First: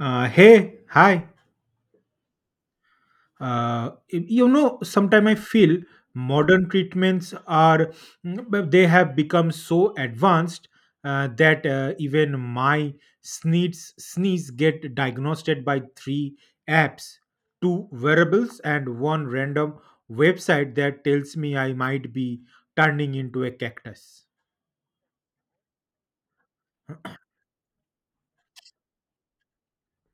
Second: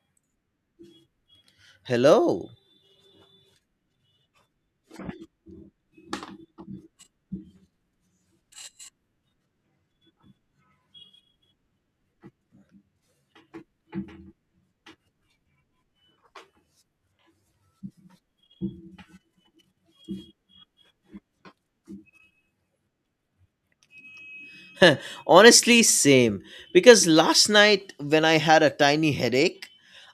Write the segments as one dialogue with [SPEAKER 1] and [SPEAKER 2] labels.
[SPEAKER 1] Hey, hi.
[SPEAKER 2] Hello.
[SPEAKER 1] You know, sometimes I feel modern treatments are they have become so advanced that even my sneeze get diagnosed by three apps, two wearables, and one random website that tells me I might be turning into a cactus.
[SPEAKER 2] Honestly, same. Because last night, when I had a tiny headache,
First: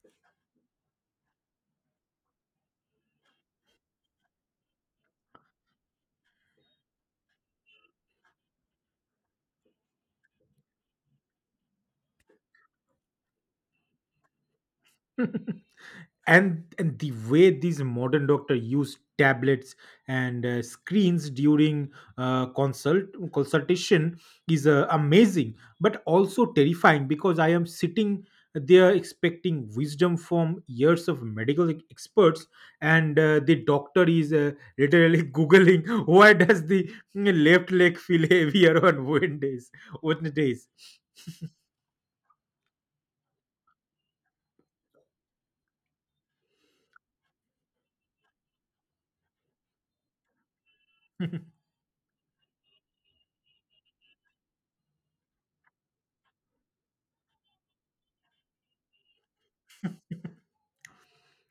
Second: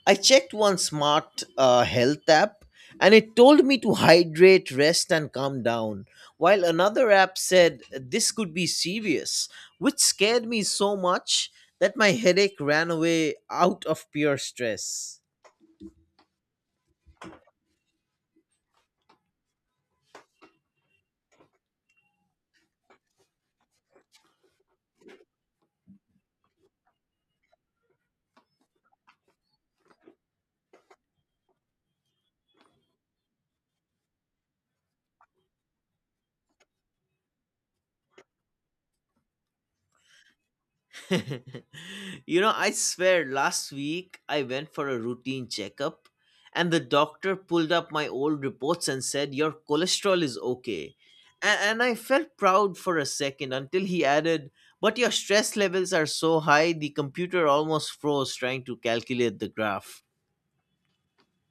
[SPEAKER 2] I checked one smart health app and it told me to hydrate, rest, and calm down. While another app said this could be serious, which scared me so much that my headache ran away out of pure stress.
[SPEAKER 1] And the way these modern doctor use tablets and screens during uh, consult consultation is amazing, but also terrifying because I am sitting there expecting wisdom from years of medical experts, and the doctor is literally googling why does the left leg feel heavier on Wednesdays.
[SPEAKER 2] I swear last week I went for a routine checkup and the doctor pulled up my old reports and said, "Your cholesterol is okay." And I felt proud for a second until he added, "But your stress levels are so high, the computer almost froze trying to calculate the graph."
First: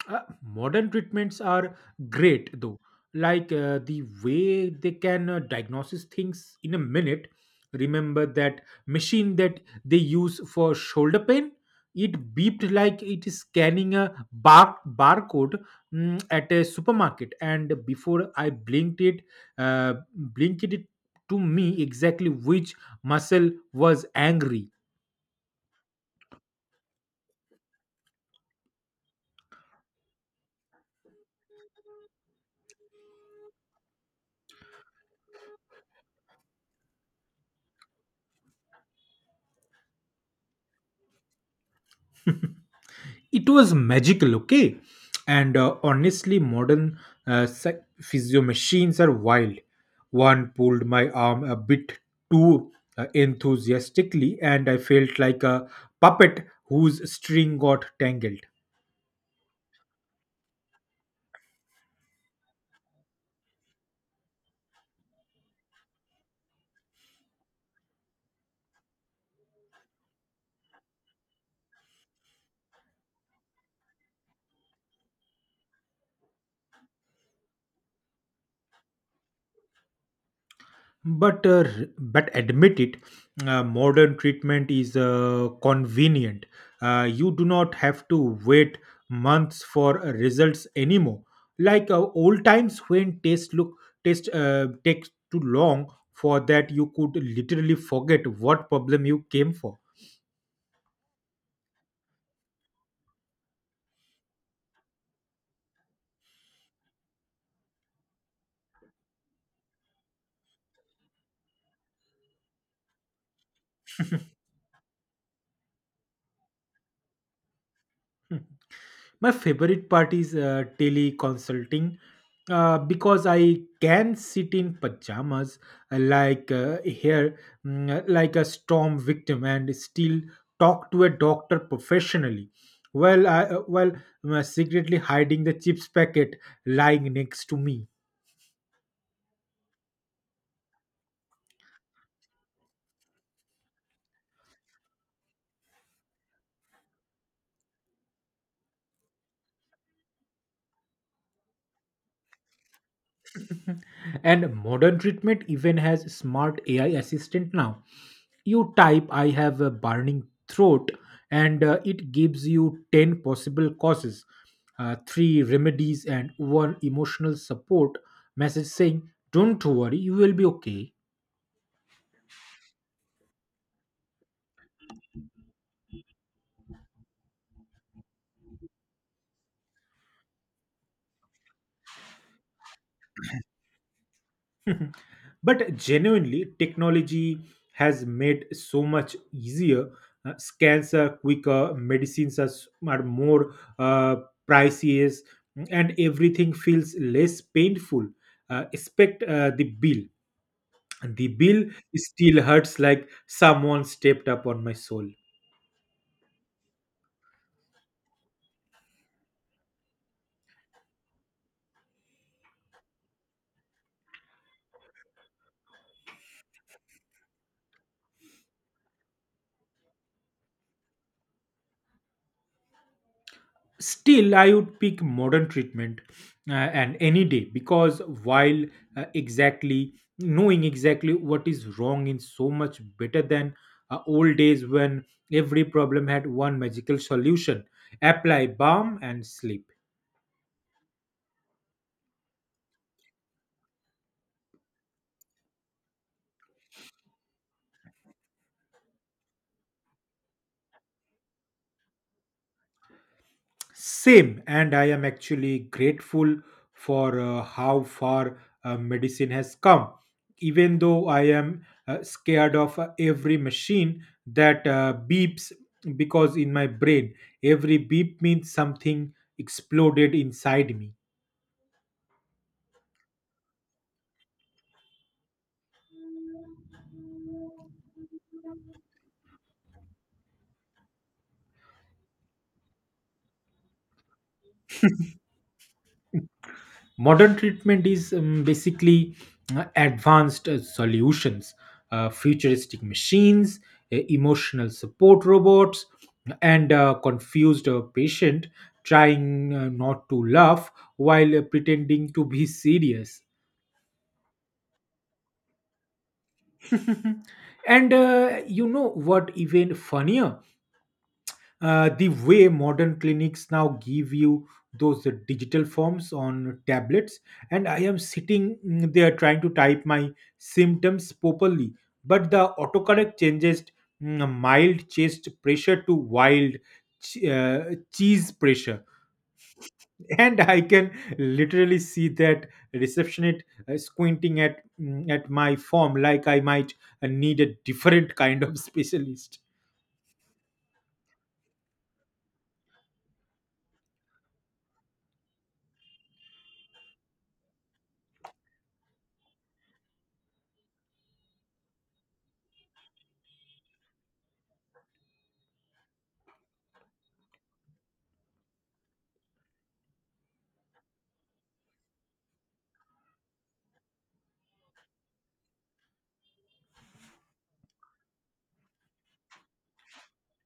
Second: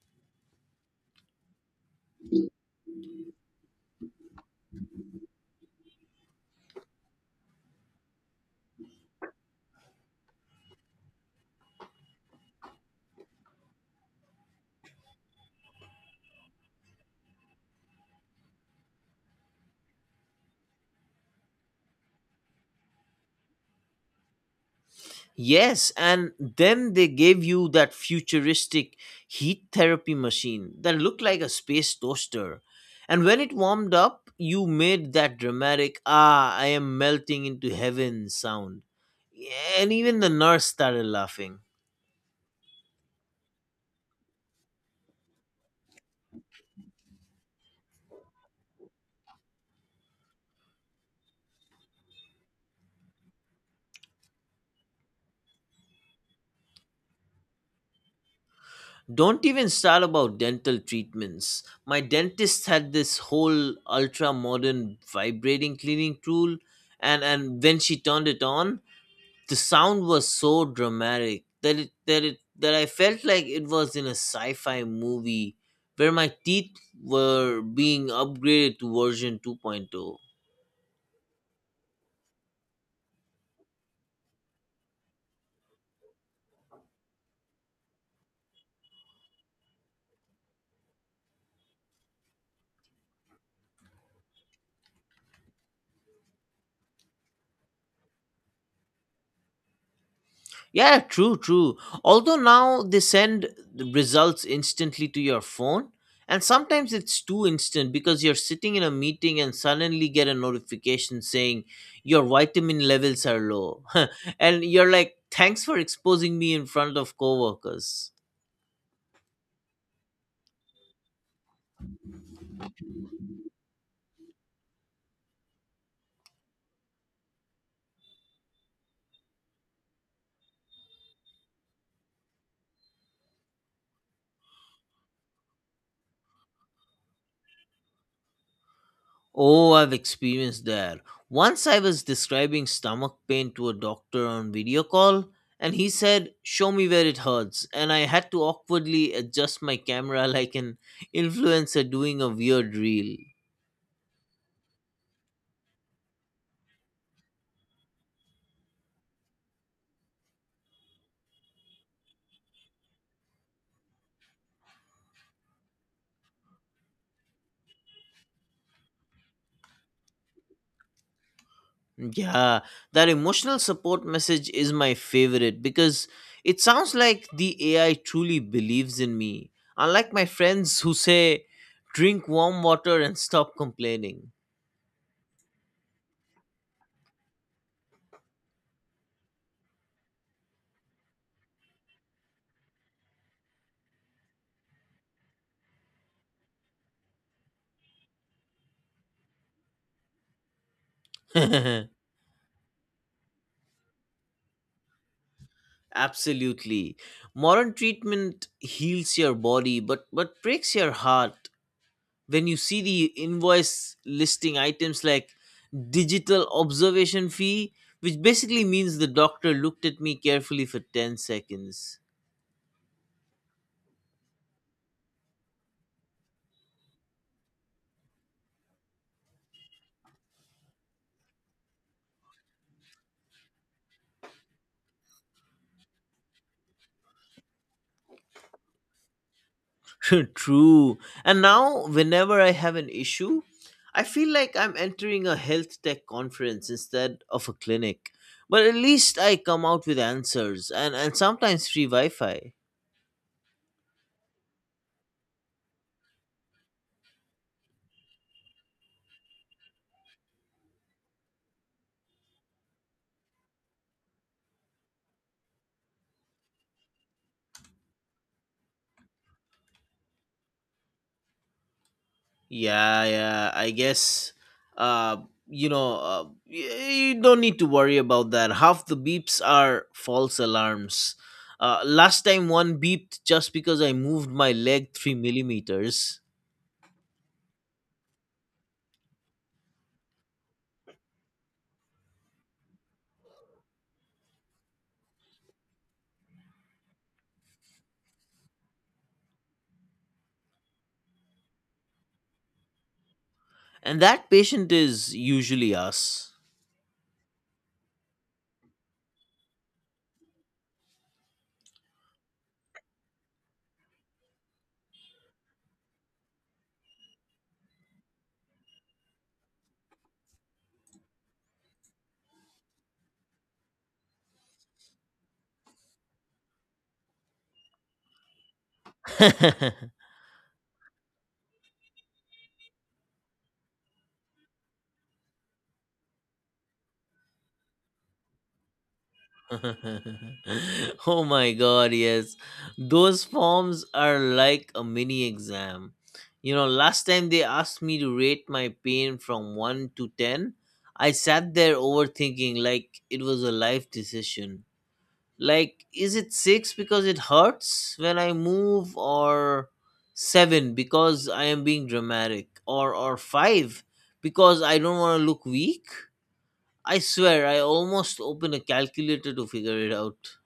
[SPEAKER 1] Uh, Modern treatments are great though, like the way they can diagnose things in a minute. Remember that machine that they use for shoulder pain? It beeped like it is scanning a barcode at a supermarket, and before I uh, blinked it to me exactly which muscle was angry.
[SPEAKER 2] Yes, and then they gave you that futuristic heat therapy machine that looked like a space toaster. And when it warmed up, you made that dramatic, "Ah, I am melting into heaven" sound. Yeah. And even the nurse started laughing.
[SPEAKER 1] It was magical, okay. And honestly modern physio machines are wild. One pulled my arm a bit too enthusiastically and I felt like a puppet whose string got tangled.
[SPEAKER 2] Don't even start about dental treatments. My dentist had this whole ultra modern vibrating cleaning tool, and when she turned it on, the sound was so dramatic that I felt like it was in a sci-fi movie where my teeth were being upgraded to version 2.0.
[SPEAKER 1] But admit it, modern treatment is convenient. You do not have to wait months for results anymore, like old times when test takes too long. For that you could literally forget what problem you came for.
[SPEAKER 2] Yeah, true, true. Although now they send the results instantly to your phone, and sometimes it's too instant because you're sitting in a meeting and suddenly get a notification saying your vitamin levels are low. And you're like, "Thanks for exposing me in front of coworkers."
[SPEAKER 1] My favorite part is teleconsulting, because I can sit in pajamas, here, like a storm victim, and still talk to a doctor professionally. Well, I, uh, well, secretly hiding the chips packet lying next to me.
[SPEAKER 2] Oh, I've experienced that. Once I was describing stomach pain to a doctor on video call, and he said, "Show me where it hurts." And I had to awkwardly adjust my camera like an influencer doing a weird reel.
[SPEAKER 1] And modern treatment even has smart AI assistant now. You type, I have a burning throat, and it gives you 10 possible causes, three remedies, and one emotional support message saying, Don't worry, you will be okay.
[SPEAKER 2] Yeah, that emotional support message is my favorite because it sounds like the AI truly believes in me, unlike my friends who say, "Drink warm water and stop complaining."
[SPEAKER 1] But genuinely technology has made so much easier. Scans are quicker, medicines are, more uh, priciest, and everything feels less painful, expect the bill. And the bill still hurts like someone stepped up on my soul.
[SPEAKER 2] Absolutely. Modern treatment heals your body but breaks your heart when you see the invoice listing items like digital observation fee, which basically means the doctor looked at me carefully for 10 seconds.
[SPEAKER 1] Still, I would pick modern treatment and any day because while exactly knowing exactly what is wrong is so much better than old days when every problem had one magical solution, apply balm and sleep.
[SPEAKER 2] True. And now whenever I have an issue, I feel like I'm entering a health tech conference instead of a clinic. But at least I come out with answers, and, sometimes free Wi-Fi.
[SPEAKER 1] Same, and I am actually grateful for how far medicine has come. Even though I am scared of every machine that beeps, because in my brain, every beep means something exploded inside me.
[SPEAKER 2] Yeah, yeah. I guess, uh, you don't need to worry about that. Half the beeps are false alarms. Last time one beeped just because I moved my leg three millimeters,
[SPEAKER 1] Modern treatment is basically advanced solutions, futuristic machines, emotional support robots, and a confused patient trying not to laugh while pretending to be serious.
[SPEAKER 2] and that patient is usually us.
[SPEAKER 1] And you know what even funnier, the way modern clinics now give you those digital forms on tablets, and I am sitting there trying to type my symptoms properly, but the autocorrect changes mild chest pressure to wild ch- uh, cheese pressure. And I can literally see that receptionist squinting at at my form like I might need a different kind of specialist.
[SPEAKER 2] Oh my god, yes. Those forms are like a mini exam. You know, last time they asked me to rate my pain from 1 to 10, I sat there overthinking like it was a life decision. Like, is it 6 because it hurts when I move, or 7 because I am being dramatic, or 5 because I don't want to look weak? I swear, I almost opened a calculator to figure it out.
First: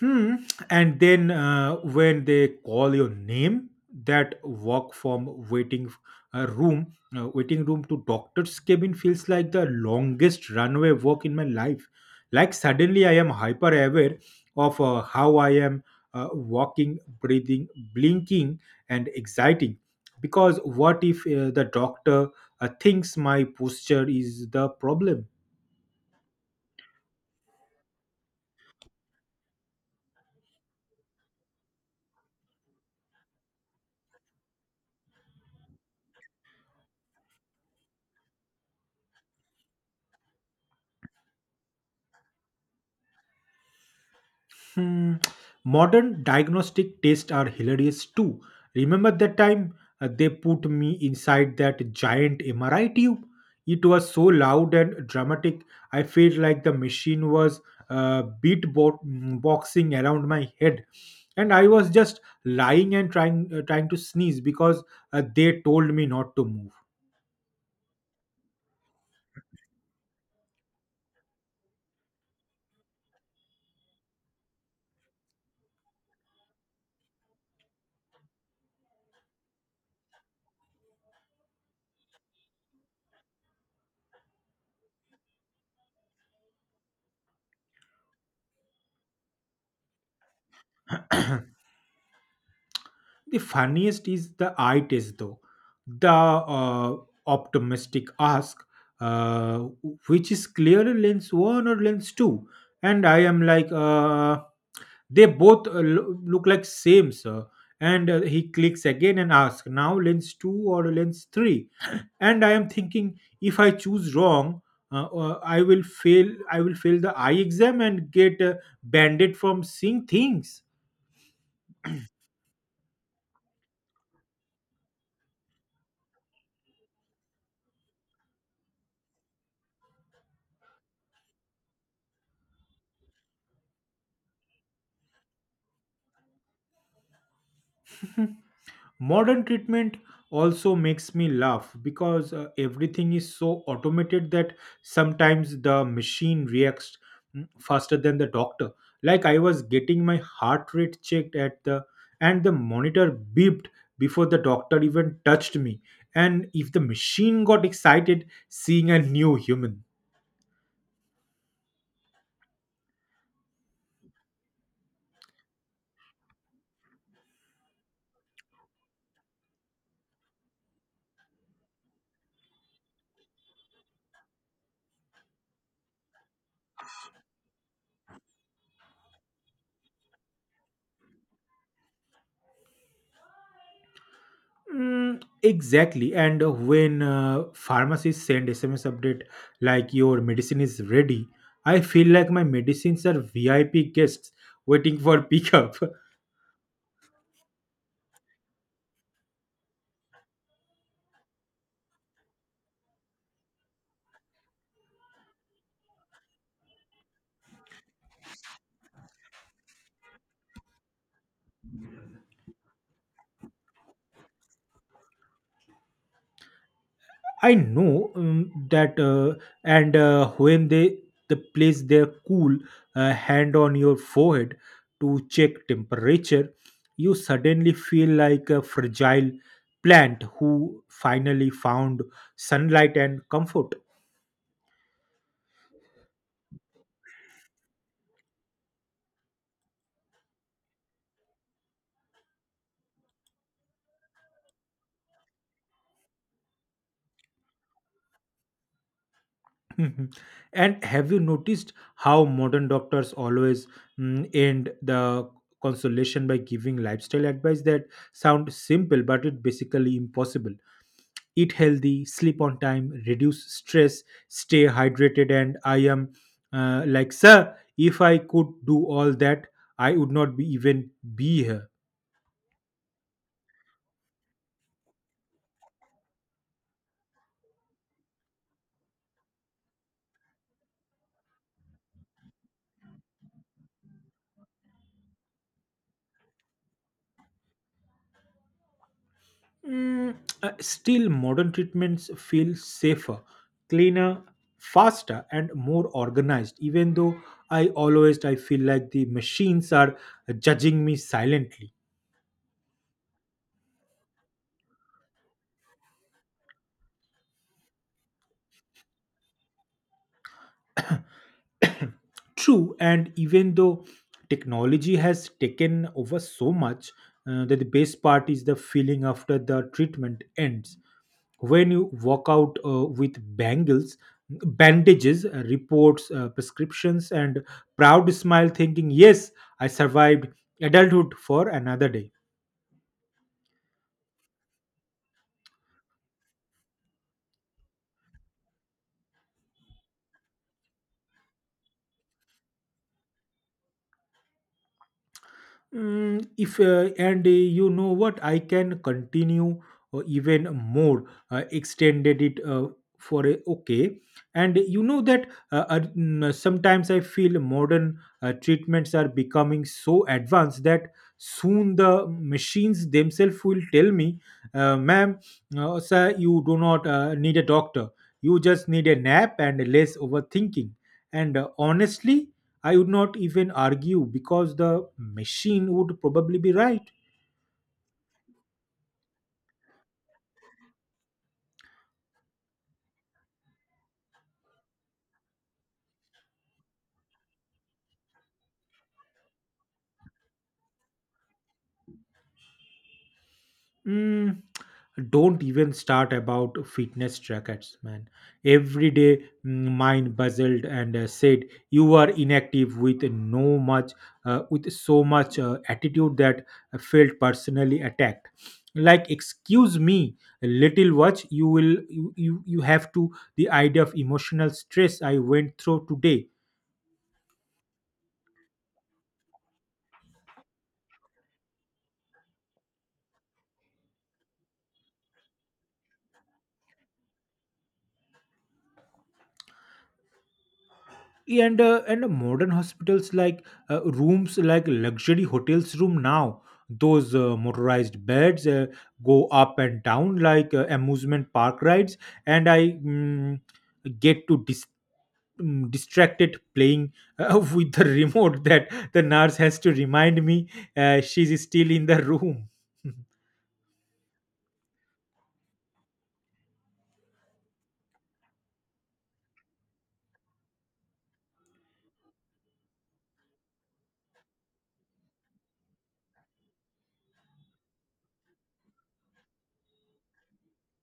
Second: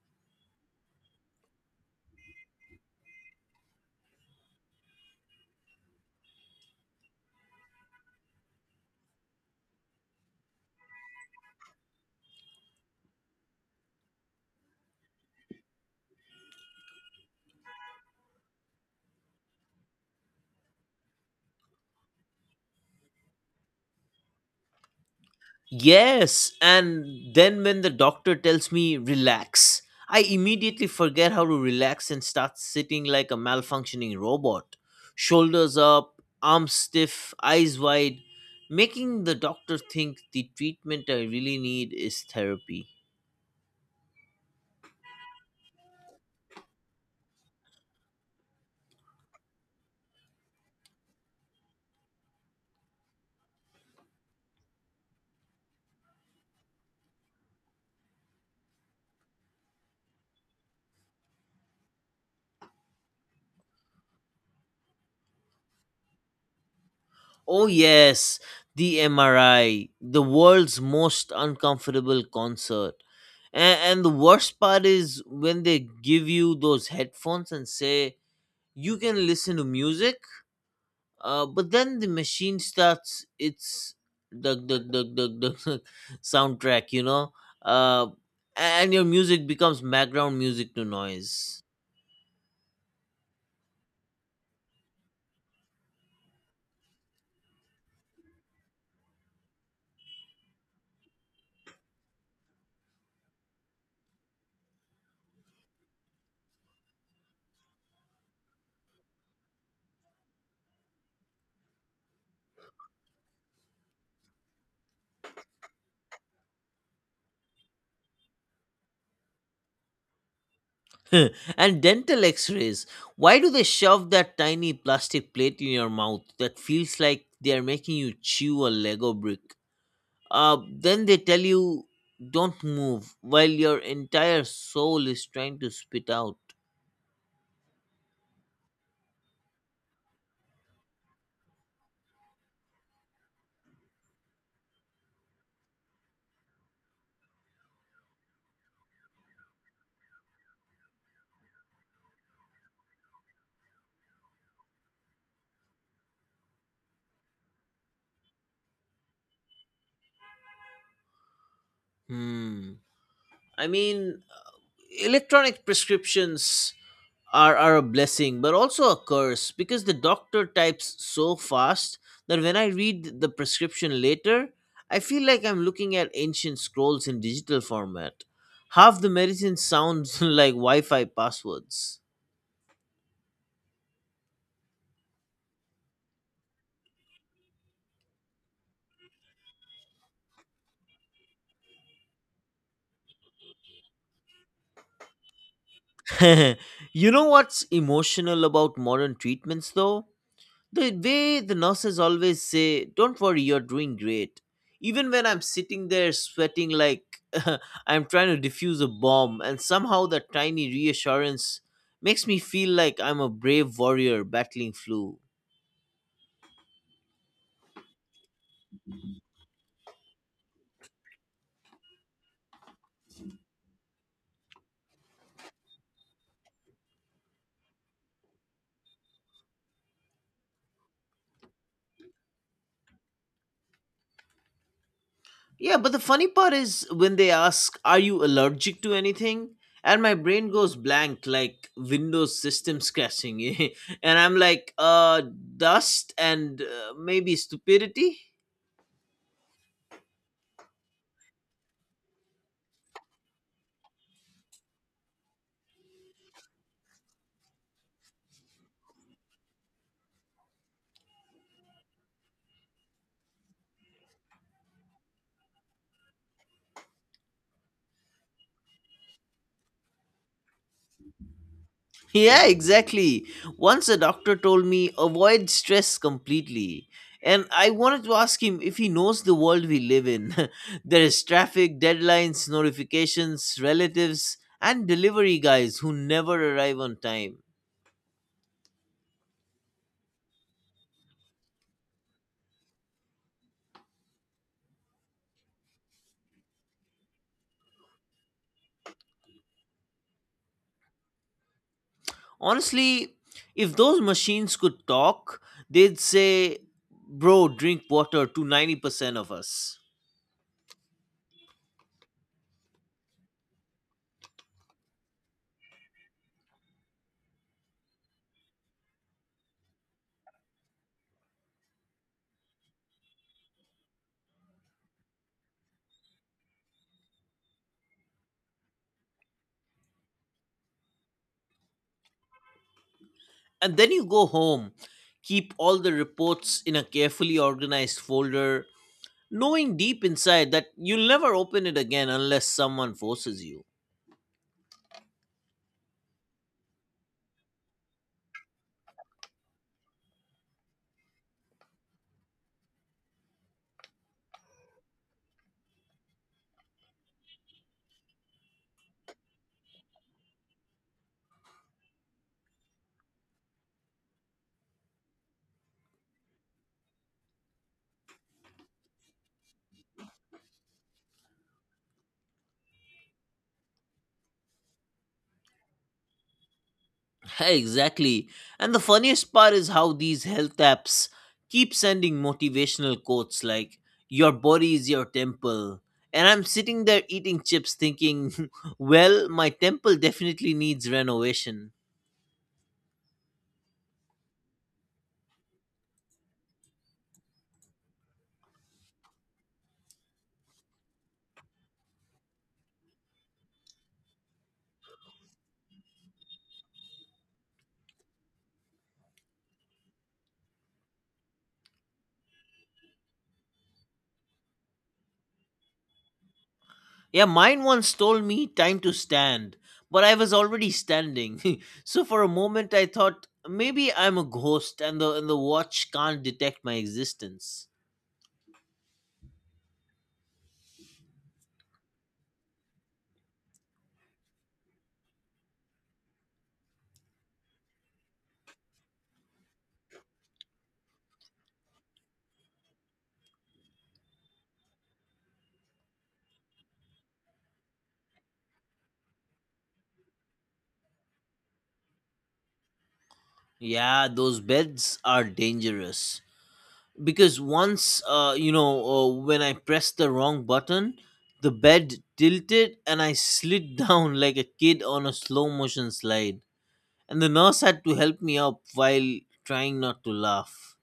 [SPEAKER 1] Hmm. And then when they call your name, that walk from uh, room, waiting room to doctor's cabin feels like the longest runway walk in my life. Like suddenly I am hyper aware of how I am walking, breathing, blinking, and exciting. Because what if the doctor thinks my posture is the problem?
[SPEAKER 2] Yes, and then when the doctor tells me relax, I immediately forget how to relax and start sitting like a malfunctioning robot. Shoulders up, arms stiff, eyes wide, making the doctor think the treatment I really need is therapy.
[SPEAKER 1] Hmm. Modern diagnostic tests are hilarious too. Remember that time they put me inside that giant MRI tube? It was so loud and dramatic. I felt like the machine was beatboxing around my head, and I was just lying and trying to sneeze because they told me not to
[SPEAKER 2] Oh, yes, the MRI, the world's most uncomfortable concert. And the worst part is when they give you those headphones and say, "You can listen to music." But then the machine starts its dug dug dug dug dug dug soundtrack, uh, and your music becomes background music to
[SPEAKER 1] move.
[SPEAKER 2] noise.
[SPEAKER 1] The funniest is the eye test, though. The optimistic ask, uh, which is clearer, lens one or lens two? And I am like, they both look like same, sir. And he clicks again and asks, now lens two or lens three? And I am thinking, if I choose wrong, I will fail. I will fail the eye exam and get banned from seeing things.
[SPEAKER 2] And dental X-rays. Why do they shove that tiny plastic plate in your mouth that feels like they are making you chew a Lego brick? Then they tell you don't move while your entire soul is trying to spit out.
[SPEAKER 1] Modern treatment also makes me laugh because everything is so automated that sometimes the machine reacts faster than the doctor. Like I was getting my heart rate checked at the and the monitor beeped before the doctor even touched me. And if the machine got excited seeing a new human.
[SPEAKER 2] Hmm. I mean, electronic prescriptions are a blessing but also a curse because the doctor types so fast that when I read the prescription later, I feel like I'm looking at ancient scrolls in digital format. Half the medicine sounds like Wi-Fi passwords.
[SPEAKER 1] Mm, exactly. And when pharmacists send SMS update like your medicine is ready, I feel like my medicines are VIP guests waiting for pickup.
[SPEAKER 2] You know what's emotional about modern treatments though? The way the nurses always say, "Don't worry, you're doing great." Even when I'm sitting there sweating like I'm trying to defuse a bomb, and somehow that tiny reassurance makes me feel like I'm a brave warrior battling flu.
[SPEAKER 1] I know, that, and when they the place their cool hand on your forehead to check temperature, you suddenly feel like a fragile plant who finally found sunlight and comfort.
[SPEAKER 2] Yeah, but the funny part is when they ask, "Are you allergic to anything?" And my brain goes blank like Windows systems crashing. And I'm like, dust and maybe stupidity?
[SPEAKER 1] Mhm. And have you noticed how modern doctors always end the consolation by giving lifestyle advice that sound simple but it basically impossible? Eat healthy, sleep on time, reduce stress, stay hydrated, and I am like, sir, if I could do all that, I would not be here.
[SPEAKER 2] Yeah, exactly. Once a doctor told me avoid stress completely. And I wanted to ask him if he knows the world we live in. There is traffic, deadlines, notifications, relatives, and delivery guys who never arrive on time.
[SPEAKER 1] Mm, Still, modern treatments feel safer, cleaner, faster, and more organized. Even though I feel like the machines are judging me silently.
[SPEAKER 2] Honestly, if those machines could talk, they'd say, "Bro, drink water" to 90% of us.
[SPEAKER 1] True, and even though technology has taken over so much, that the best part is the feeling after the treatment ends. When you walk out with bangles bandages, reports, prescriptions, and proud smile thinking yes, I survived adulthood for another day.
[SPEAKER 2] And then you go home, keep all the reports in a carefully organized folder, knowing deep inside that you'll never open it again unless someone forces you.
[SPEAKER 1] Mm, if and you know what, I can continue even more extended it for a okay. And you know that sometimes I feel modern treatments are becoming so advanced that soon the machines themselves will tell me, ma'am, sir, you do not need a doctor, you just need a nap and less overthinking. And honestly, I would not even argue because the machine would probably be right.
[SPEAKER 2] Exactly. And the funniest part is how these health apps keep sending motivational quotes like, "Your body is your temple." And I'm sitting there eating chips thinking, "Well, my temple definitely needs renovation."
[SPEAKER 1] Mm, don't even start about fitness trackers, man. Every day, mine buzzed and said, "You are inactive with no much, with so much attitude that I felt personally attacked." Like, excuse me, little watch. You will, you have to the idea of emotional stress I went through today.
[SPEAKER 2] Yeah, mine once told me time to stand, but I was already standing. So for a moment I thought maybe I'm a ghost and the watch can't detect my existence.
[SPEAKER 1] And modern hospitals like rooms like luxury hotels room now, those motorized beds go up and down like amusement park rides, and I get to distracted playing with the remote that the nurse has to remind me she's still in the room.
[SPEAKER 2] Yeah, those beds are dangerous because once when I pressed the wrong button, the bed tilted and I slid down like a kid on a slow motion slide. And the nurse had to help me up while trying not to laugh.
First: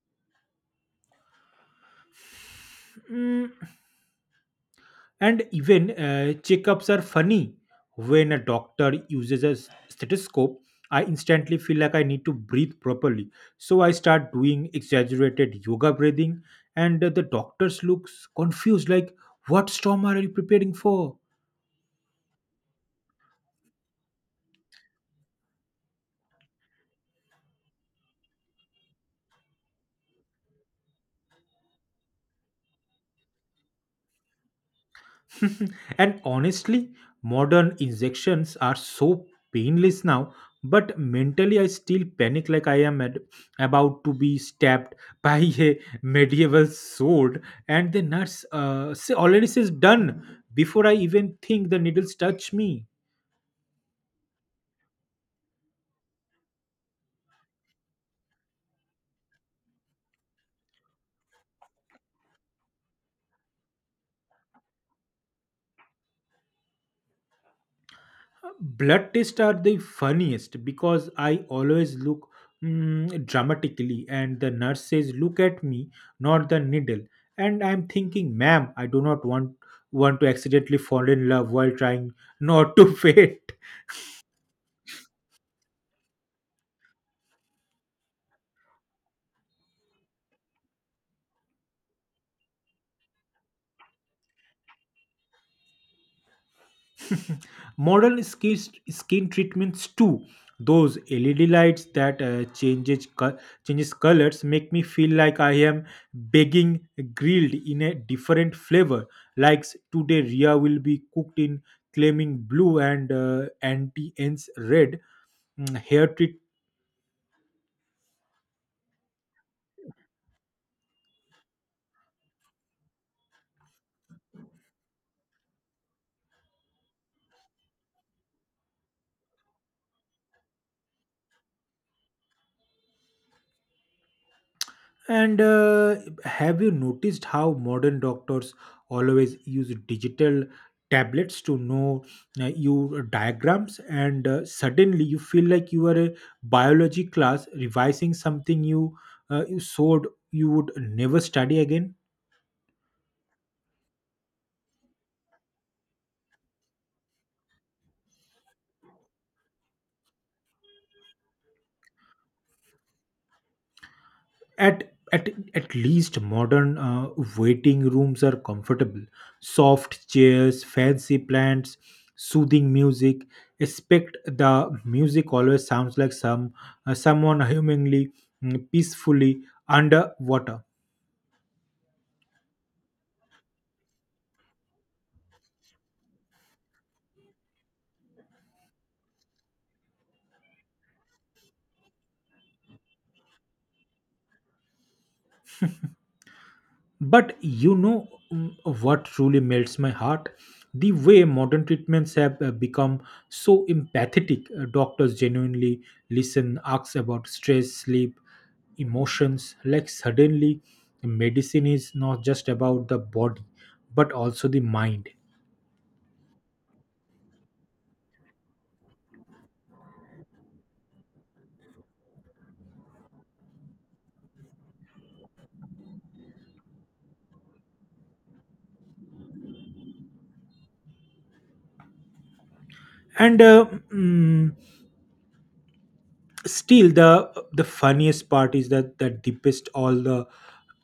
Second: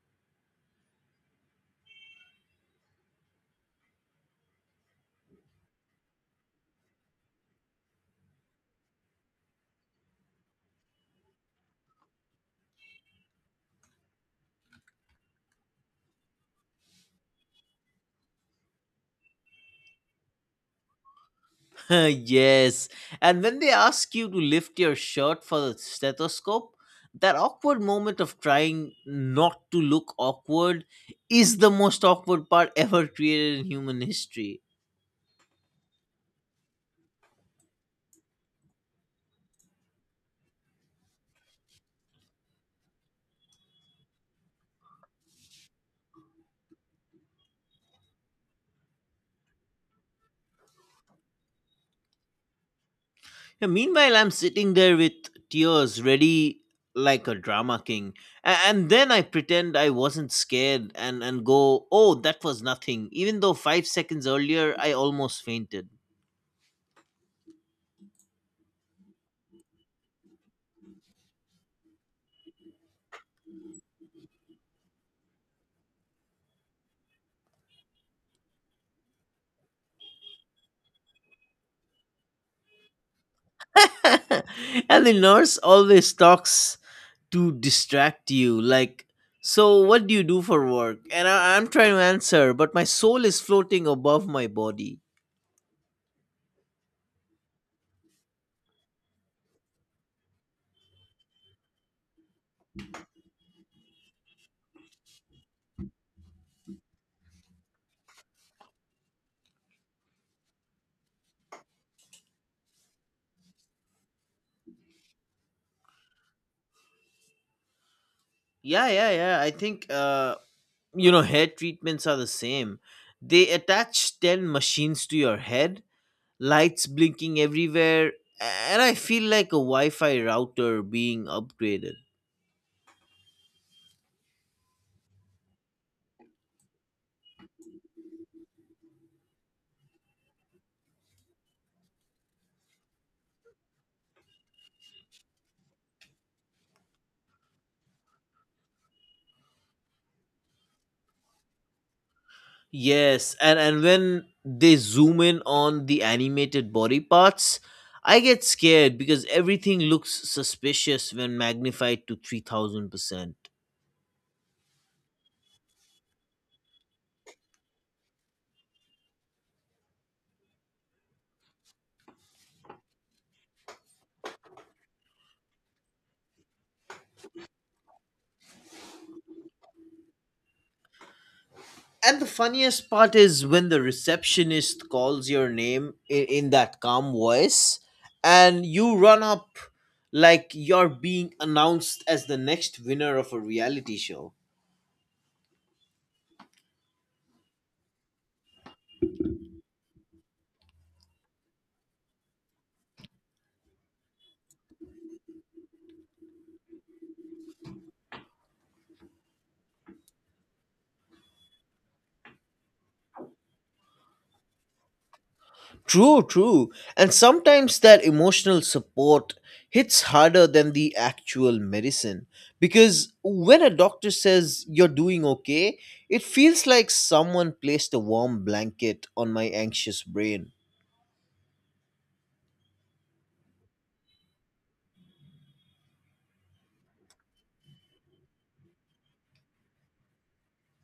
[SPEAKER 1] Mm. And even checkups are funny. When a doctor uses a stethoscope, I instantly feel like I need to breathe properly. So I start doing exaggerated yoga breathing, and the doctors looks confused like, "What storm are you preparing for?"
[SPEAKER 2] Yes. And when they ask you to lift your shirt for the stethoscope, that awkward moment of trying not to look awkward is the most awkward part ever created in human history.
[SPEAKER 1] And honestly, modern injections are so painless now, but mentally I still panic like I am about to be stabbed by a medieval sword, and the nurse already says done before I even think the needles touch me.
[SPEAKER 2] Yeah, meanwhile, I'm sitting there with tears ready like a drama king. And then I pretend I wasn't scared, and go, "Oh, that was nothing," even though 5 seconds earlier I almost fainted.
[SPEAKER 1] Blood tests are the funniest because I always look dramatically and the nurse says look at me, not the needle, and I'm thinking ma'am, I do not want to accidentally fall in love while trying not to faint.
[SPEAKER 2] And the nurse always talks to distract you, like, "So what do you do for work?" And I'm trying to answer, but my soul is floating above my body.
[SPEAKER 1] Modern skin treatments too, those LED lights that changes colors make me feel like I am begging grilled in a different flavor, like today Ria will be cooked in claiming blue and anti ends red. Mm, hair treat.
[SPEAKER 2] Yeah, yeah, yeah. I think, hair treatments are the same. They attach 10 machines to your head, lights blinking everywhere, and I feel like a Wi-Fi router being upgraded.
[SPEAKER 1] And have you noticed how modern doctors always use digital tablets to know your diagrams? And suddenly you feel like you are a biology class revising something you showed you would never study again.
[SPEAKER 2] Yes, and when they zoom in on the animated body parts, I get scared because everything looks suspicious when magnified to 3000%.
[SPEAKER 1] at at least modern waiting rooms are comfortable, soft chairs, fancy plants, soothing music, expect the music always sounds like some someone hummingly peacefully underwater.
[SPEAKER 2] And the funniest part is when the receptionist calls your name in that calm voice and you run up like you're being announced as the next winner of a reality show.
[SPEAKER 1] But you know, mm, what truly melts my heart? The way modern treatments have become so empathetic. Doctors genuinely listen, ask about stress, sleep, emotions. Like suddenly, medicine is not just about the body, but also the mind.
[SPEAKER 2] True, true. And sometimes that emotional support hits harder than the actual medicine. Because when a doctor says you're doing okay, it feels like someone placed a warm blanket on my anxious brain.
[SPEAKER 1] And uh, mm, Still the funniest part is that deepest all the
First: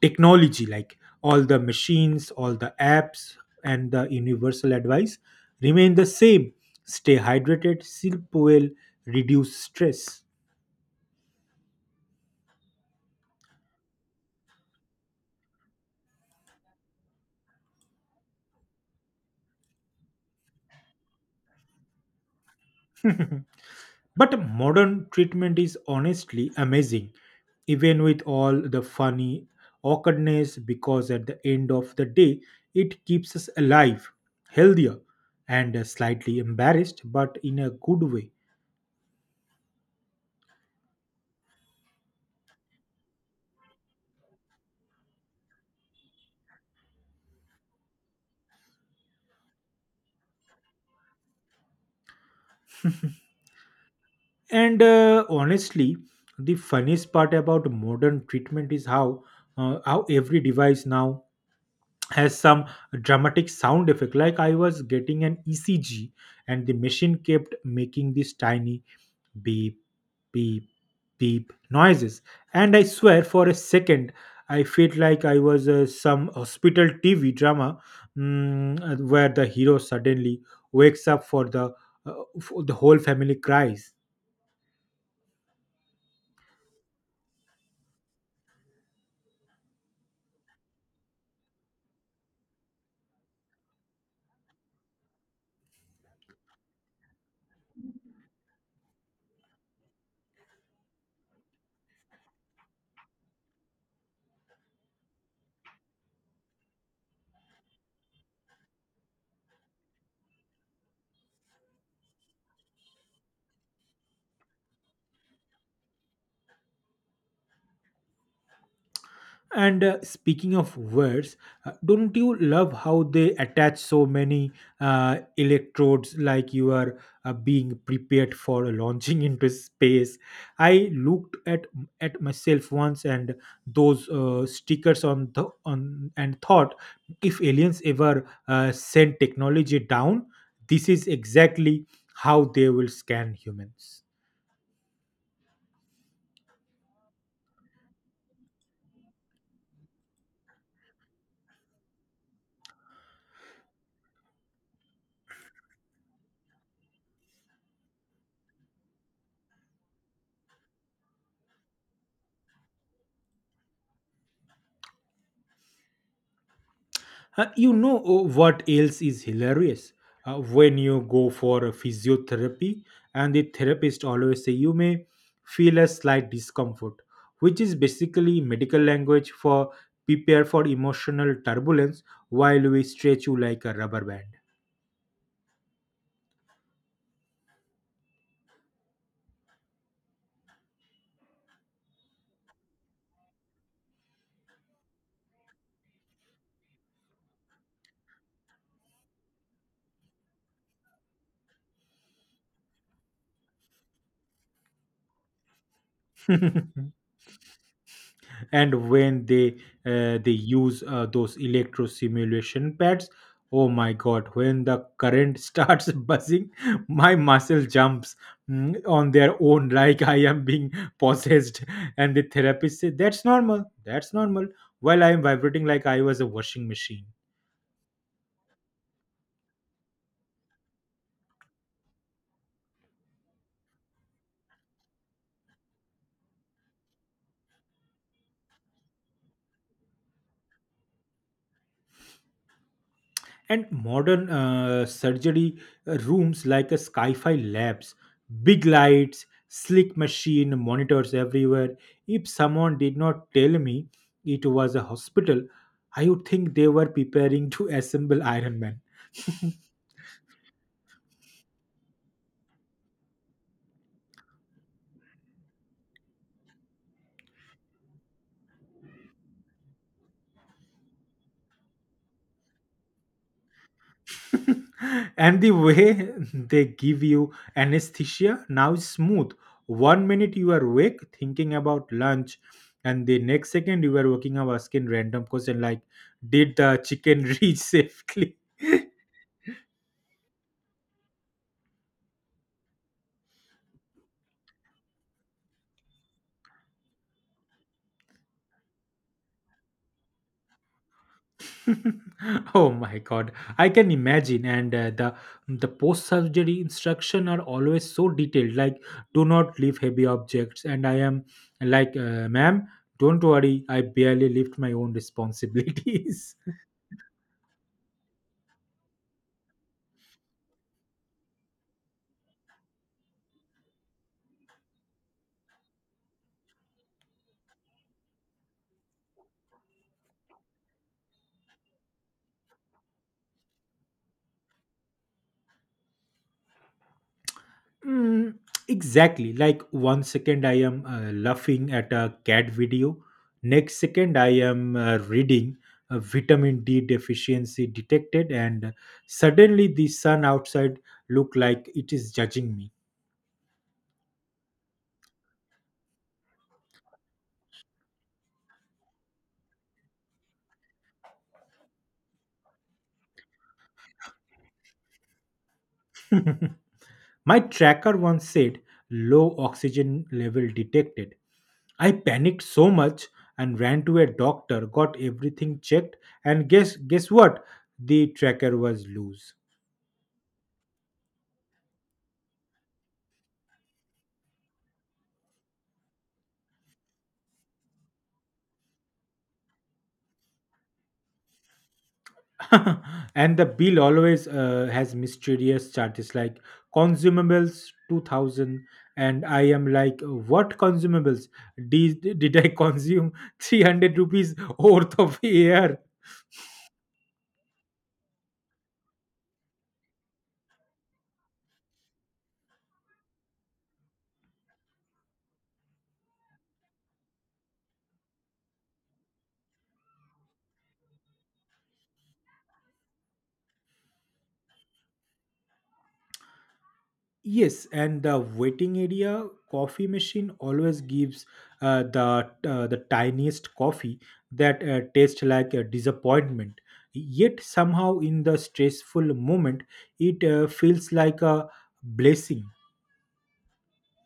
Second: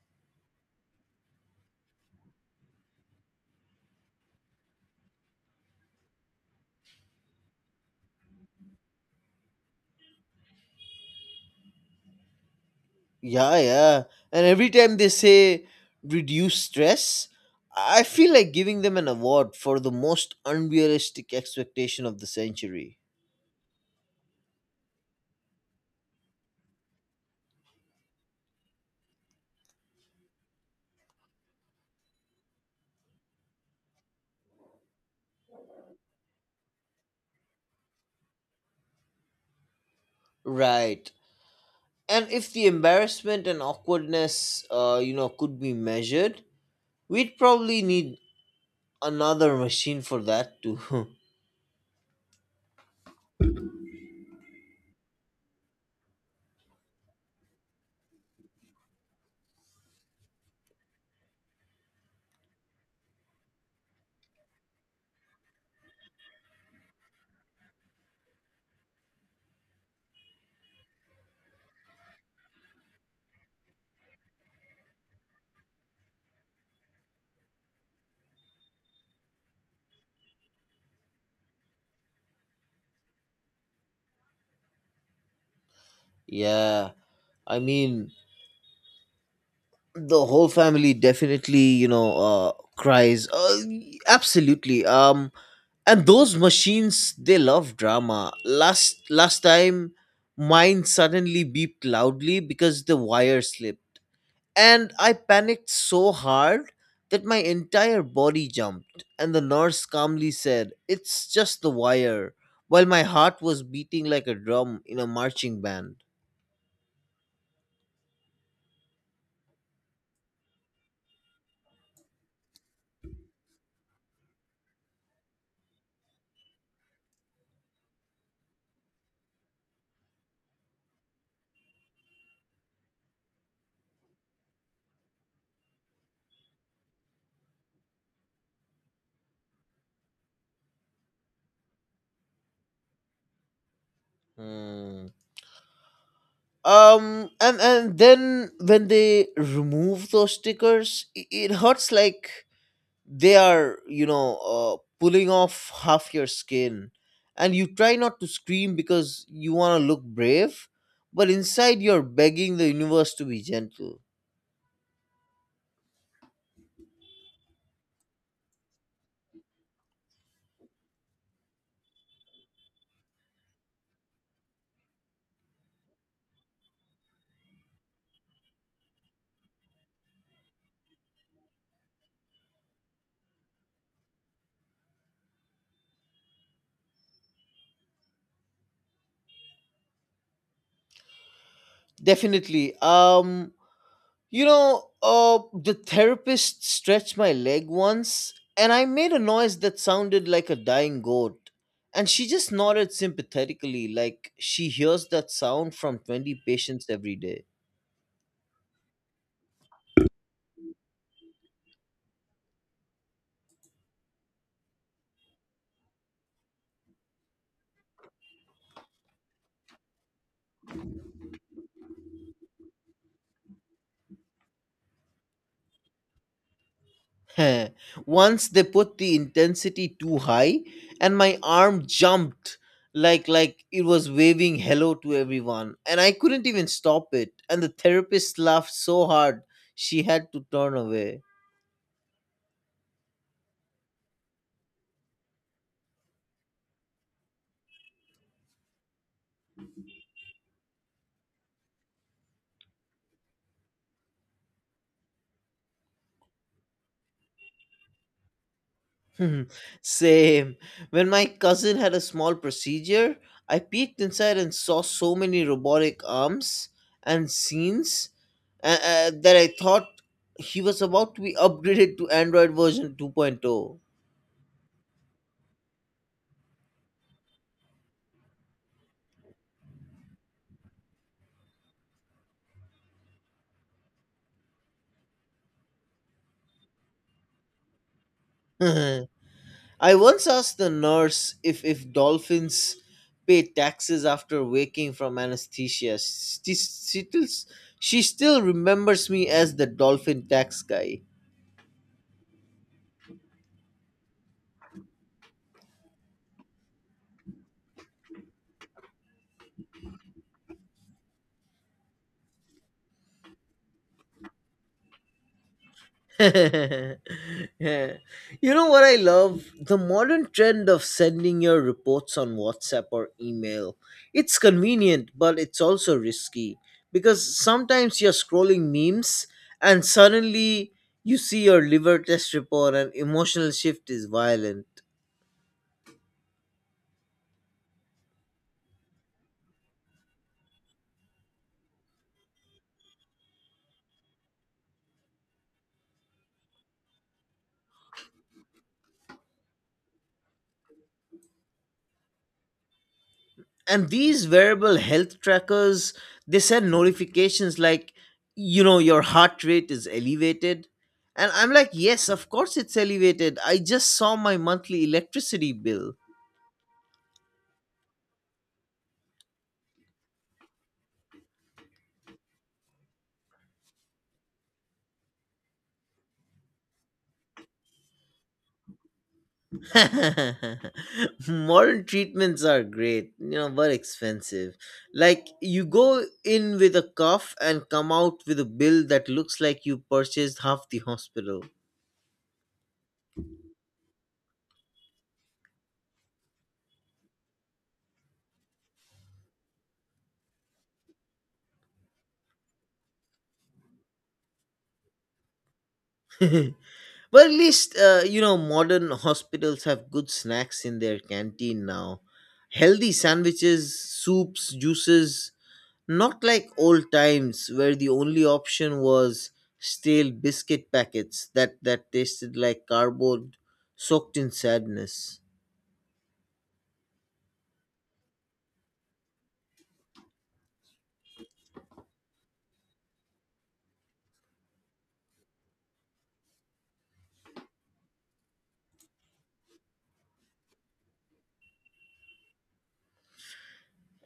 [SPEAKER 1] technology, like all the machines, all the apps, and the universal advice remain the same. Stay hydrated, sleep well, reduce stress.
[SPEAKER 2] Yeah, yeah. And every time they say reduce stress, I feel like giving them an award for the most unrealistic expectation of the century.
[SPEAKER 1] But modern treatment is honestly amazing, even with all the funny awkwardness, because at the end of the day it keeps us alive, healthier, and slightly embarrassed, but in a good way.
[SPEAKER 2] Right. And if the embarrassment and awkwardness, could be measured, we'd probably need another machine for that too.
[SPEAKER 1] And Honestly, the funniest part about modern treatment is how every device now has some dramatic sound effect. Like I was getting an ECG, and the machine kept making this tiny beep, beep, beep noises. And I swear, for a second, I felt like I was some hospital TV drama, where the hero suddenly wakes up uh, for the whole family cries.
[SPEAKER 2] Yeah. I mean, the whole family definitely cries, absolutely. And those machines, they love drama. Last time mine suddenly beeped loudly because the wire slipped, and I panicked so hard that my entire body jumped and the nurse calmly said it's just the wire, while my heart was beating like a drum in a marching band.
[SPEAKER 1] And Speaking of words, don't you love how they attach so many electrodes, like you are being prepared for launching into space? I looked at myself once and those stickers on the on and thought, if aliens ever send technology down, this is exactly how they will scan humans.
[SPEAKER 2] Hmm. And then when they remove those stickers, it hurts like they are, pulling off half your skin, and you try not to scream because you want to look brave, but inside you're begging the universe to be gentle.
[SPEAKER 1] You know, what else is hilarious? When you go for a physiotherapy and the therapist always say, you may feel a slight discomfort, which is basically medical language for, prepare for emotional turbulence while we stretch you like a rubber
[SPEAKER 2] Definitely. You know, the therapist stretched my leg once, and I made a noise that sounded like a dying goat. And she just nodded sympathetically, like she hears that sound from 20 patients
[SPEAKER 1] band.
[SPEAKER 2] every day.
[SPEAKER 1] And when they use those electro simulation pads, oh my god, when the current starts buzzing, my muscle jumps, on their own, like I am being possessed. And the therapist said, that's normal, that's normal, while I am vibrating like I was a washing machine.
[SPEAKER 2] Once they put the intensity too high, and my arm jumped like it was waving hello to everyone, and I couldn't even stop it, and the therapist laughed so hard she had to turn away.
[SPEAKER 1] And modern surgery rooms, like a sci-fi labs, big lights, slick machine, monitors everywhere. If someone did not tell me it was a hospital, I would think they were preparing to assemble Iron Man.
[SPEAKER 2] Mhm. Same. When my cousin had a small procedure, I peeked inside and saw so many robotic arms and scenes, that I thought he was about to be upgraded to Android version 2.0.
[SPEAKER 1] And the way they give you anesthesia now is smooth. One minute you are awake thinking about lunch, and the next second you are working up asking random question like, "Did the chicken reach safely?"
[SPEAKER 2] I once asked the nurse if dolphins pay taxes after waking from anesthesia. She still remembers me as the dolphin tax guy.
[SPEAKER 1] Oh my god, I can imagine. And the post surgery instruction are always so detailed, like, do not lift heavy objects. And I am like, ma'am, don't worry, I barely lift my own responsibilities.
[SPEAKER 2] Yeah. You know what I love? The modern trend of sending your reports on WhatsApp or email. It's convenient, but it's also risky because sometimes you're scrolling memes and suddenly you see your liver test report and emotional shift is violent.
[SPEAKER 1] Mm, exactly. Like one second I am laughing at a cat video, next second I am reading, vitamin D deficiency detected, and suddenly the sun outside look like it is judging me.
[SPEAKER 2] And these wearable health trackers, they send notifications like, you know, your heart rate is elevated, and I'm like, yes, of course it's elevated, I just saw my monthly electricity bill.
[SPEAKER 1] My tracker once said, low oxygen level detected. I panicked so much and ran to a doctor, got everything checked, and guess what? The tracker was loose.
[SPEAKER 2] Modern treatments are great, you know, but expensive. Like you go in with a cough and come out with a bill that looks like you purchased half the hospital.
[SPEAKER 1] And the bill always has mysterious charges like, consumables 2000. And I am like, what consumables did I consume? 300 rupees worth of air?
[SPEAKER 2] But at least, modern hospitals have good snacks in their canteen now. Healthy sandwiches, soups, juices. Not like old times where the only option was stale biscuit packets that tasted like cardboard soaked in sadness.
[SPEAKER 1] Yes, and the waiting area coffee machine always gives the tiniest coffee that tastes like a disappointment, yet somehow in the stressful moment it feels like a blessing.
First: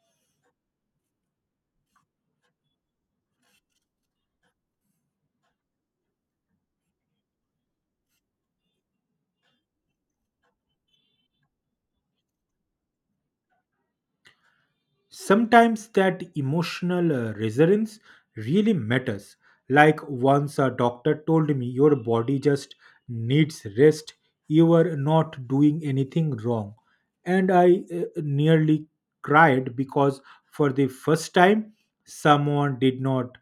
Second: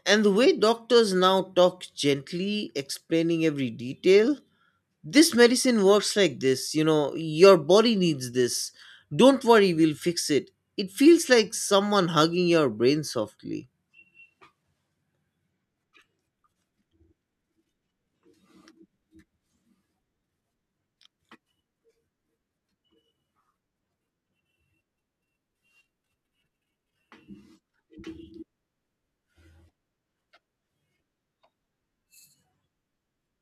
[SPEAKER 2] And the way doctors now talk gently, explaining every detail, "This medicine works like this, you know, your body needs this, don't worry, we'll fix it," it feels like someone hugging your brain softly.
[SPEAKER 1] Sometimes that emotional resonance really matters. Like once a doctor told me, your body just needs rest, you are not doing anything wrong. And I nearly cried because for the first time someone did not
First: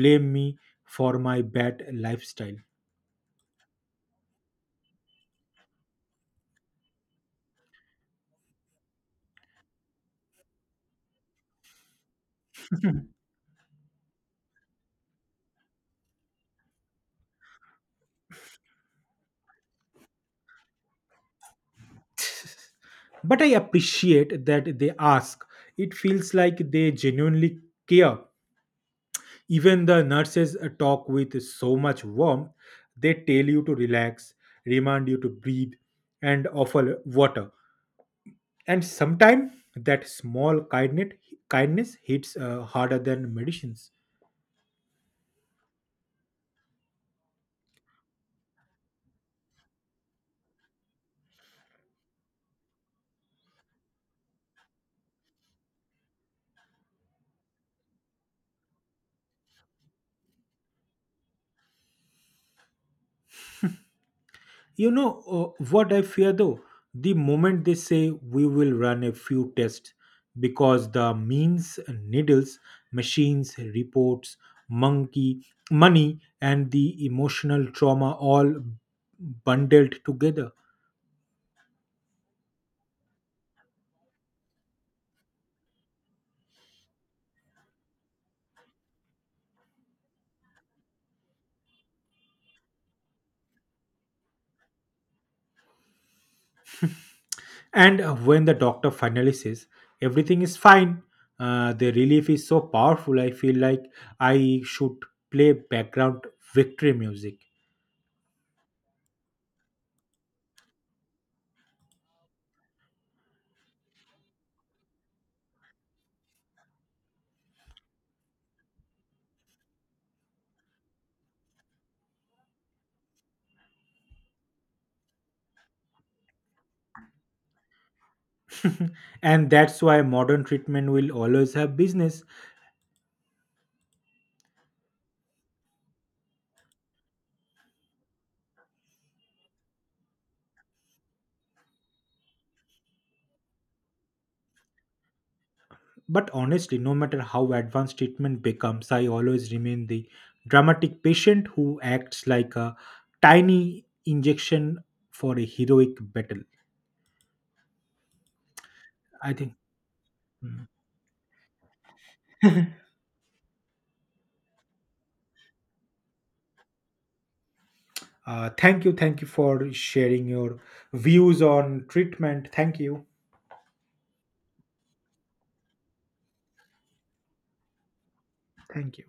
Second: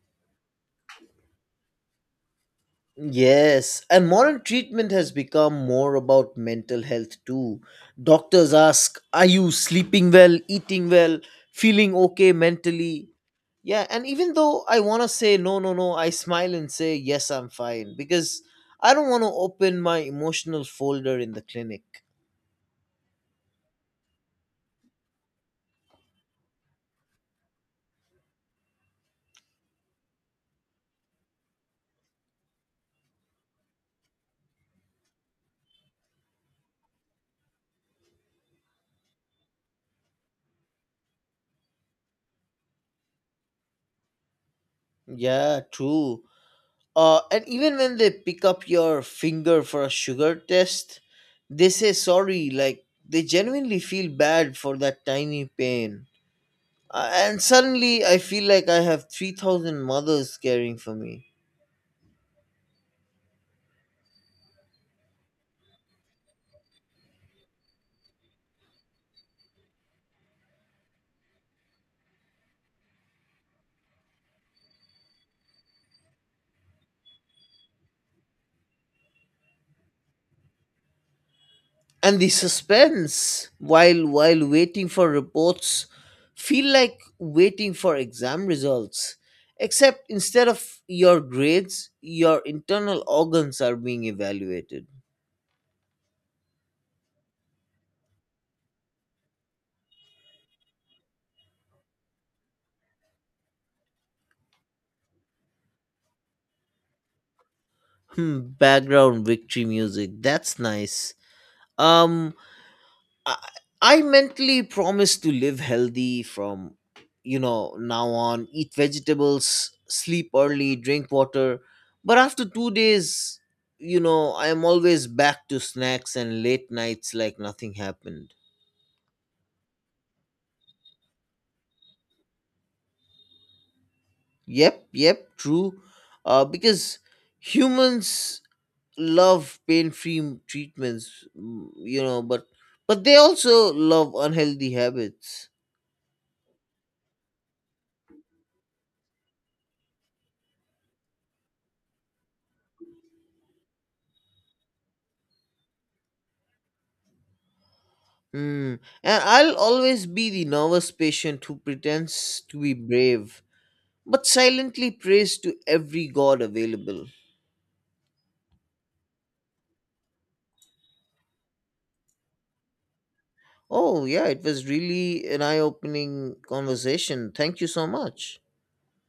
[SPEAKER 1] blame me for my bad lifestyle.
[SPEAKER 2] Yes, and modern treatment has become more about mental health too. Doctors ask, "Are you sleeping well, eating well, feeling okay mentally?" Yeah, and even though I want to say no, no, no, I smile and say, "Yes, I'm fine," because I don't want to open my emotional folder in the clinic.
[SPEAKER 1] But I appreciate that they ask. It feels like they genuinely care. Even the nurses talk with so much warmth, they tell you to relax, remind you to breathe, and offer water. And sometimes that small kindness hits harder than medicines.
[SPEAKER 2] Yeah, true. And even when they pick up your finger for a sugar test, they say sorry, like they genuinely feel bad for that tiny pain. And suddenly I feel like I have 3,000 mothers caring for me.
[SPEAKER 1] You know, what I fear though? The moment they say, we will run a few tests, because the means, needles, machines, reports, monkey, money, and the emotional trauma all bundled together.
[SPEAKER 2] And the suspense while waiting for reports feel like waiting for exam results. Except instead of your grades, your internal organs are being evaluated.
[SPEAKER 1] And When the doctor finally says everything is fine, the relief is so powerful. I feel like I should play background victory music.
[SPEAKER 2] Hmm, background victory music. That's nice. Um, I, I mentally promise to live healthy from, now on. Eat vegetables, sleep early, drink water. But after 2 days, I am always back to snacks and late nights like nothing happened.
[SPEAKER 1] And that's why modern treatment will always have business.
[SPEAKER 2] Yep, yep, true. Because humans love pain-free treatments, but they also love unhealthy habits.
[SPEAKER 1] But honestly, no matter how advanced treatment becomes, I always remain the dramatic patient who acts like a tiny injection for a heroic battle.
[SPEAKER 2] Mm. And
[SPEAKER 1] I think.
[SPEAKER 2] I'll always be the
[SPEAKER 1] Mm.
[SPEAKER 2] nervous patient who pretends to be brave, but silently prays to every god available.
[SPEAKER 1] Thank you. Thank you for sharing your views on treatment. Thank you.
[SPEAKER 2] Oh yeah, it was really an eye-opening conversation. Thank you so much.
[SPEAKER 1] Thank you.